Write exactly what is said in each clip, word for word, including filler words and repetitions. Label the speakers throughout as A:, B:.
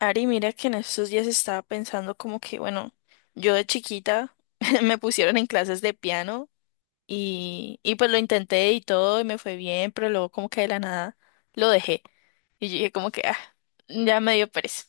A: Ari, mira que en estos días estaba pensando como que, bueno, yo de chiquita me pusieron en clases de piano y, y pues lo intenté y todo y me fue bien, pero luego como que de la nada lo dejé. Y yo dije como que, ah, ya me dio pereza.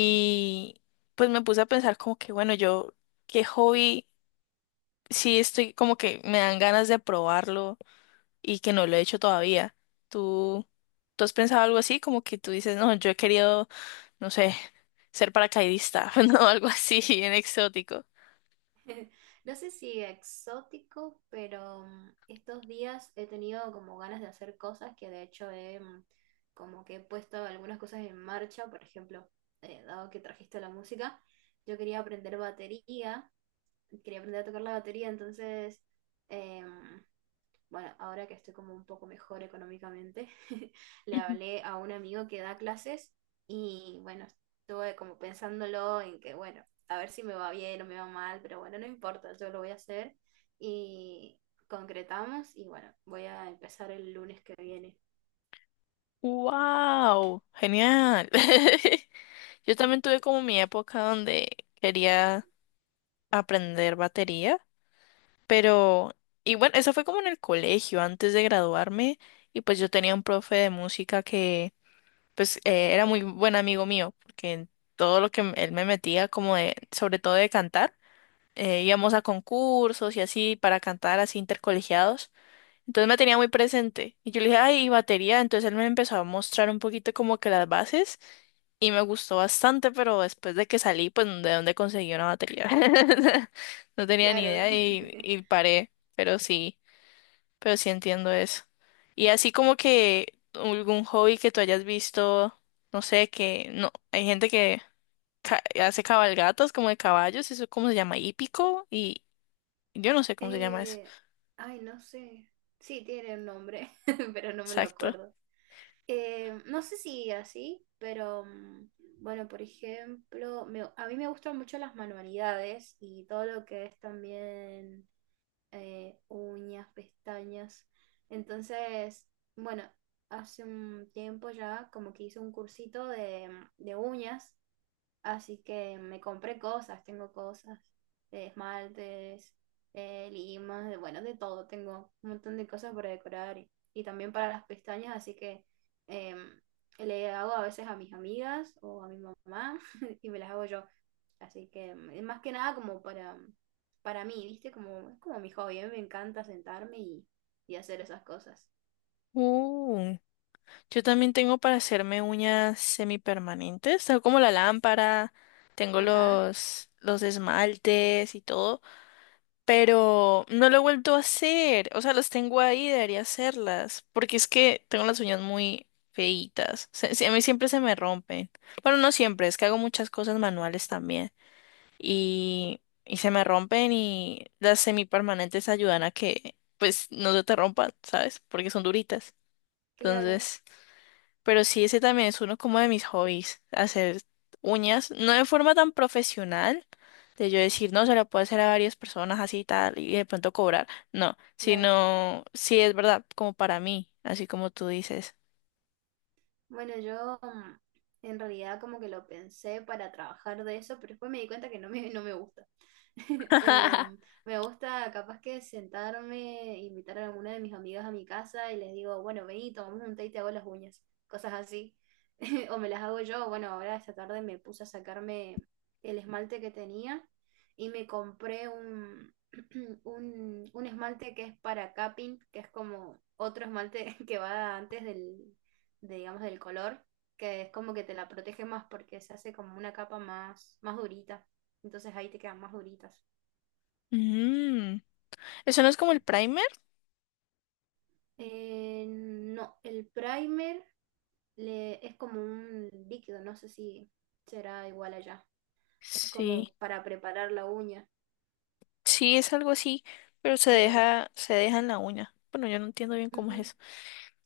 A: pues me puse a pensar como que, bueno, yo, qué hobby, sí estoy como que me dan ganas de probarlo y que no lo he hecho todavía. ¿Tú, tú has pensado algo así? Como que tú dices, no, yo he querido no sé, ser paracaidista, no, algo así, bien exótico.
B: No sé si exótico, pero mm, estos días he tenido como ganas de hacer cosas que de hecho he mm, como que he puesto algunas cosas en marcha. Por ejemplo, eh, dado que trajiste la música, yo quería aprender batería, quería aprender a tocar la batería. Entonces em, bueno, ahora que estoy como un poco mejor económicamente, le
A: Ujú.
B: hablé a un amigo que da clases y bueno, estuve como pensándolo en que, bueno, a ver si me va bien o me va mal, pero bueno, no importa, yo lo voy a hacer y concretamos y bueno, voy a empezar el lunes que viene.
A: ¡Wow! Genial. Yo también tuve como mi época donde quería aprender batería, pero, y bueno, eso fue como en el colegio, antes de graduarme, y pues yo tenía un profe de música que, pues, eh, era muy buen amigo mío, porque todo lo que m- él me metía, como de, sobre todo de cantar, eh, íbamos a concursos y así para cantar así intercolegiados. Entonces me tenía muy presente. Y yo le dije, ay, ¿y batería. Entonces él me empezó a mostrar un poquito como que las bases y me gustó bastante, pero después de que salí, pues de dónde conseguí una batería. No tenía ni
B: Claro.
A: idea y, y paré, pero sí, pero sí entiendo eso. Y así como que algún hobby que tú hayas visto, no sé, que no, hay gente que ca- hace cabalgatas como de caballos, eso cómo se llama, hípico, y yo no sé cómo se llama eso.
B: Eh, ay, no sé. Sí, tiene un nombre, pero no me lo
A: Exacto.
B: acuerdo. Eh, no sé si así, pero mm, bueno, por ejemplo, me- a mí me gustan mucho las manualidades y todo lo que es también eh, uñas, pestañas. Entonces, bueno, hace un tiempo ya como que hice un cursito de, de uñas. Así que me compré cosas, tengo cosas, eh, esmaltes, eh, limas, de, bueno, de todo, tengo un montón de cosas para decorar y, y también para las pestañas, así que eh, le hago a veces a mis amigas o a mi mamá y me las hago yo. Así que mm, más que nada como para, para mí, ¿viste? Como, es como mi hobby, a mí me encanta sentarme y, y hacer esas cosas.
A: Uh. Yo también tengo para hacerme uñas semipermanentes, tengo como la lámpara, tengo
B: Ajá,
A: los, los esmaltes y todo, pero no lo he vuelto a hacer, o sea, las tengo ahí, debería hacerlas, porque es que tengo las uñas muy feitas, se- se- a mí siempre se me rompen, bueno, no siempre, es que hago muchas cosas manuales también y, y se me rompen y las semipermanentes ayudan a que pues no se te rompan, ¿sabes? Porque son duritas,
B: claro,
A: entonces... Pero sí, ese también es uno como de mis hobbies, hacer uñas, no de forma tan profesional, de yo decir, no, se lo puedo hacer a varias personas así y tal, y de pronto cobrar, no,
B: claro.
A: sino, sí es verdad, como para mí, así como tú dices.
B: Bueno, yo mm, en realidad como que lo pensé para trabajar de eso, pero después me di cuenta que no me, no me gusta. Em, Me gusta capaz que sentarme, invitar a alguna de mis amigas a mi casa y les digo, bueno, vení, tomamos un té y te hago las uñas, cosas así. O me las hago yo, bueno, ahora esta tarde me puse a sacarme el esmalte que tenía y me compré un, un, un esmalte que es para capping, que es como otro esmalte que va antes del, de, digamos, del color, que es como que te la protege más porque se hace como una capa más, más durita. Entonces ahí te quedan más duritas.
A: Mm, ¿eso no es como el primer?
B: Eh, no, el primer le, es como un líquido, no sé si será igual allá. Es como
A: Sí,
B: para preparar la uña,
A: sí es algo así, pero se
B: claro.
A: deja, se deja en la uña. Bueno, yo no entiendo bien cómo es
B: Ujú.
A: eso.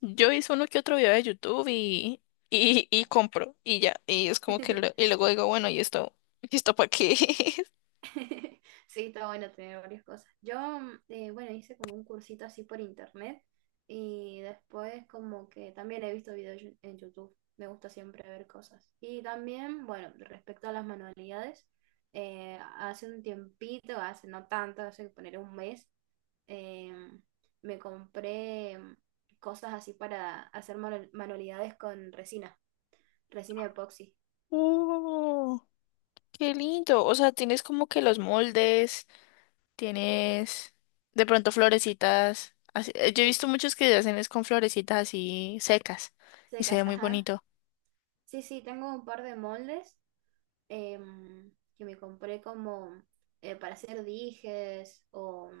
A: Yo hice uno que otro video de YouTube y, y, y compro y ya. Y es como que lo- y luego digo, bueno, ¿y esto, ¿y esto para qué es?
B: Sí, está bueno tener varias cosas. Yo, mm, eh, bueno, hice como un cursito así por internet y después como que también he visto videos yo- en YouTube. Me gusta siempre ver cosas. Y también, bueno, respecto a las manualidades, eh, hace un tiempito, hace no tanto, hace poner un mes, eh, me compré mm, cosas así para hacer manu- manualidades con resina, resina epoxi.
A: ¡Oh! ¡Qué lindo! O sea, tienes como que los moldes, tienes de pronto florecitas. Así. eh, Yo he
B: Sí,
A: visto muchos que hacen es con florecitas así secas y se
B: secas,
A: ve muy
B: ajá.
A: bonito.
B: Sí, sí, tengo un par de moldes em, que me compré como eh, para hacer dijes o,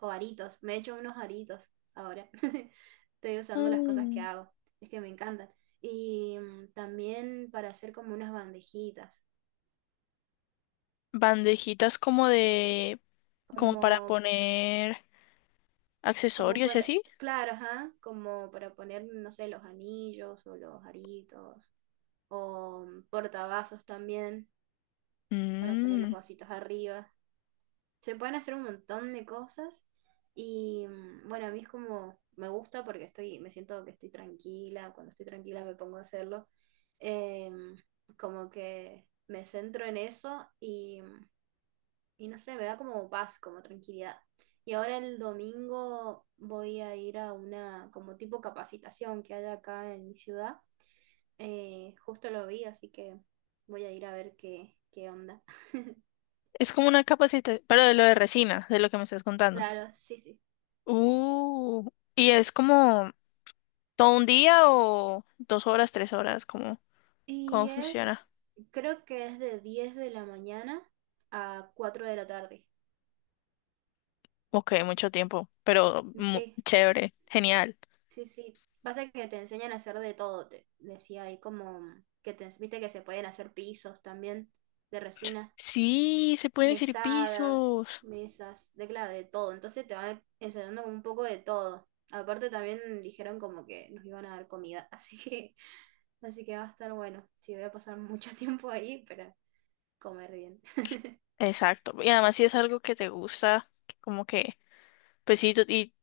B: o aritos. Me he hecho unos aritos ahora. Estoy usando las cosas que
A: Mm.
B: hago. Es que me encantan. Y mm, también para hacer como unas bandejitas.
A: Bandejitas como de, como
B: Como,
A: para poner
B: como
A: accesorios y
B: para,
A: así.
B: claro, ajá, como para poner, no sé, los anillos o los aritos. O mm, portavasos también, para poner los vasitos arriba. Se pueden hacer un montón de cosas y mm, bueno, a mí es como, me gusta porque estoy, me siento que estoy tranquila, cuando estoy tranquila me pongo a hacerlo. Em, Como que me centro en eso y, mm, y no sé, me da como paz, como tranquilidad. Y ahora el domingo voy a ir a una como tipo capacitación que hay acá en mi ciudad. Eh, justo lo vi, así que voy a ir a ver qué, qué onda.
A: Es como una capacitación, pero de lo de resina, de lo que me estás contando.
B: Claro, sí, sí.
A: Uh, y es como todo un día o dos horas, tres horas, ¿cómo, cómo
B: Y es,
A: funciona?
B: creo que es de diez de la mañana a cuatro de la tarde.
A: Ok, mucho tiempo, pero mu-
B: Sí,
A: chévere, genial.
B: sí, sí. Pasa que te enseñan a hacer de todo, te decía ahí como que te viste que se pueden hacer pisos también de resina,
A: Sí, se pueden decir
B: mesadas,
A: pisos.
B: mesas, de claro, de todo. Entonces te van enseñando como un poco de todo. Aparte también dijeron como que nos iban a dar comida, así que, así que va a estar bueno. Sí, voy a pasar mucho tiempo ahí, pero comer bien.
A: Exacto. Y además si es algo que te gusta, que como que, pues sí, tú- y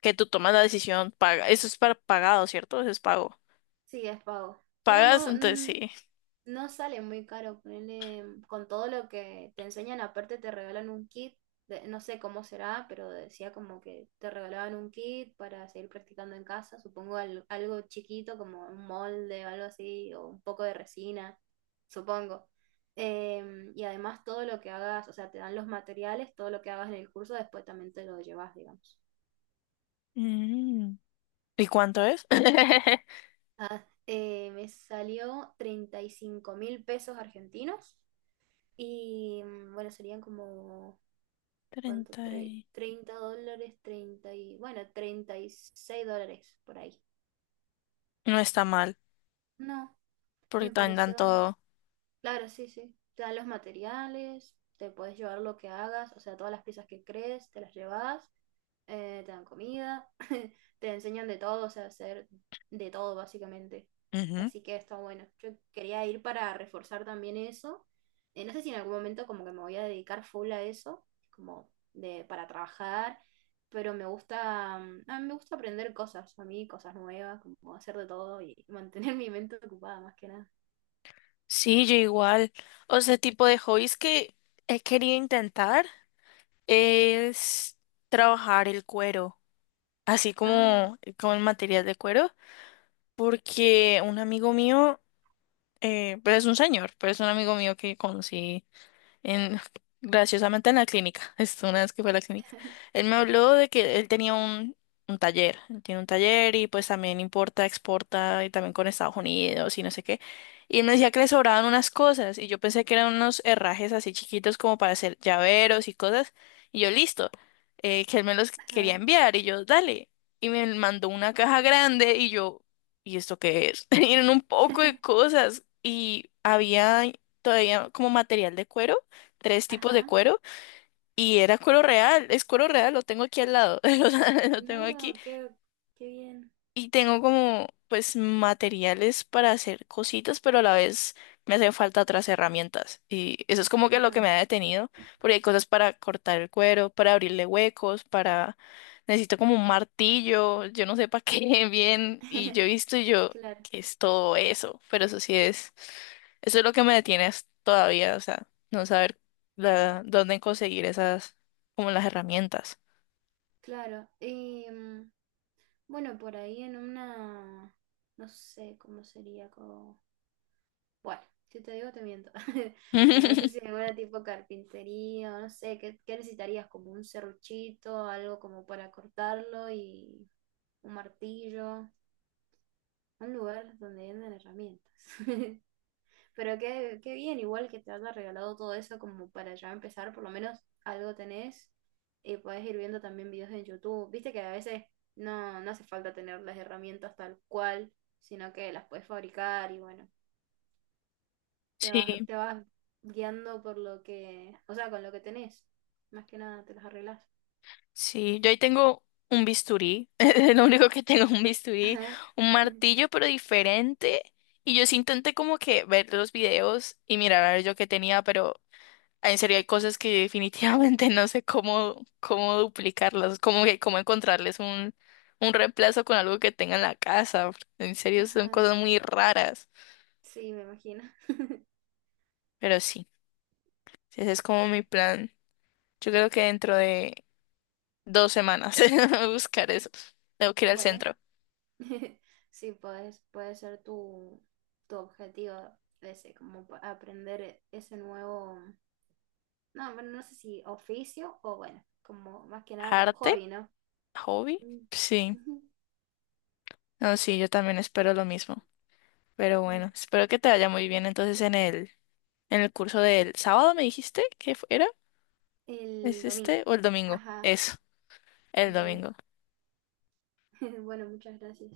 A: que tú tomas la decisión, paga. Eso es para pagado, ¿cierto? Eso es pago.
B: Sí, es pago. Pero
A: Pagas,
B: no,
A: entonces
B: mm,
A: sí.
B: no sale muy caro. Ponerle con todo lo que te enseñan, aparte te regalan un kit. de- no sé cómo será, pero decía como que te regalaban un kit para seguir practicando en casa. Supongo al- algo chiquito como un molde o algo así, o un poco de resina, supongo. Em, y además todo lo que hagas, o sea, te dan los materiales, todo lo que hagas en el curso, después también te lo llevas, digamos.
A: Mm. ¿Y cuánto es?
B: Ah, eh, me salió treinta y cinco mil pesos argentinos. Y mm, bueno, serían como, ¿cuánto?
A: Treinta.
B: Tre- treinta dólares, treinta y, bueno, treinta y seis dólares por ahí.
A: No está mal,
B: No,
A: porque
B: me
A: también dan
B: pareció.
A: todo.
B: Claro, sí, sí. Te dan los materiales, te puedes llevar lo que hagas, o sea, todas las piezas que crees, te las llevas, eh, te dan comida, te enseñan de todo, o sea, hacer de todo básicamente.
A: Ujú.
B: Así que está bueno. Yo quería ir para reforzar también eso. Eh, no sé si en algún momento como que me voy a dedicar full a eso, como de para trabajar, pero me gusta, mm, a mí me gusta aprender cosas, a mí cosas nuevas, como hacer de todo y mantener mi mente ocupada más que nada.
A: Sí, yo igual. O sea, tipo de hobbies que he querido intentar es trabajar el cuero, así
B: Ah,
A: como, como el material de cuero, porque un amigo mío, eh, pero es un señor, pero es un amigo mío que conocí. En, graciosamente en la clínica, esto una vez que fue a la clínica. Él me habló de que él tenía un, un taller, él tiene un taller y pues también importa, exporta y también con Estados Unidos y no sé qué. Y él me decía que le sobraban unas cosas y yo pensé que eran unos herrajes así chiquitos como para hacer llaveros y cosas. Y yo, listo, eh, que él me los quería
B: ajá.
A: enviar y yo, dale. Y me mandó una caja grande y yo, ¿y esto qué es? Y eran un poco de cosas y había todavía como material de cuero tres tipos de
B: Ajá.
A: cuero y era cuero real, es cuero real, lo tengo aquí al lado, lo, tengo aquí
B: No, qué, qué bien.
A: y tengo como pues materiales para hacer cositas, pero a la vez me hacen falta otras herramientas. Y eso es como que lo que
B: Ajá.
A: me ha detenido, porque hay cosas para cortar el cuero, para abrirle huecos, para... Necesito como un martillo, yo no sé para qué bien. Y yo he visto y yo,
B: Claro,
A: que es todo eso? Pero eso sí es, eso es lo que me detiene as- todavía, o sea, no saber la- dónde conseguir esas, como las herramientas.
B: claro. Y mm, bueno, por ahí en una, no sé cómo sería como, bueno, si te digo te miento, pero no sé si en alguna tipo carpintería o no sé, ¿qué, qué necesitarías? Como un serruchito, algo como para cortarlo y un martillo, un lugar donde venden herramientas. Pero qué, qué bien, igual que te haya regalado todo eso como para ya empezar, por lo menos algo tenés y podés ir viendo también videos en YouTube. Viste que a veces no, no hace falta tener las herramientas tal cual, sino que las puedes fabricar y bueno, te
A: Sí.
B: vas, te vas guiando por lo que, o sea, con lo que tenés. Más que nada te las arreglas.
A: Sí, yo ahí tengo un bisturí, es lo único que tengo un bisturí,
B: Ajá.
A: un martillo pero diferente. Y yo sí intenté como que ver los videos y mirar a ver yo qué tenía, pero en serio hay cosas que yo definitivamente no sé cómo, cómo duplicarlas, cómo, que- cómo encontrarles un, un reemplazo con algo que tenga en la casa. En serio son
B: Ajá.
A: cosas muy raras,
B: Sí, me imagino.
A: pero sí, ese es como mi plan. Yo creo que dentro de dos semanas buscar eso. Tengo que ir al
B: Bueno,
A: centro.
B: sí, puedes, puede ser tu, tu, objetivo ese, como pa- aprender ese nuevo, no, bueno, no sé si oficio o bueno, como más que nada como
A: Arte.
B: hobby, ¿no?
A: ¿Hobby?
B: Mm.
A: Sí. No, sí, yo también espero lo mismo. Pero bueno, espero que te vaya muy bien entonces en el, en el curso del sábado, ¿me dijiste que fu- era?
B: El
A: ¿Es
B: domingo.
A: este? ¿O el domingo?
B: Ajá,
A: Eso, el
B: bueno,
A: domingo.
B: bueno, muchas gracias.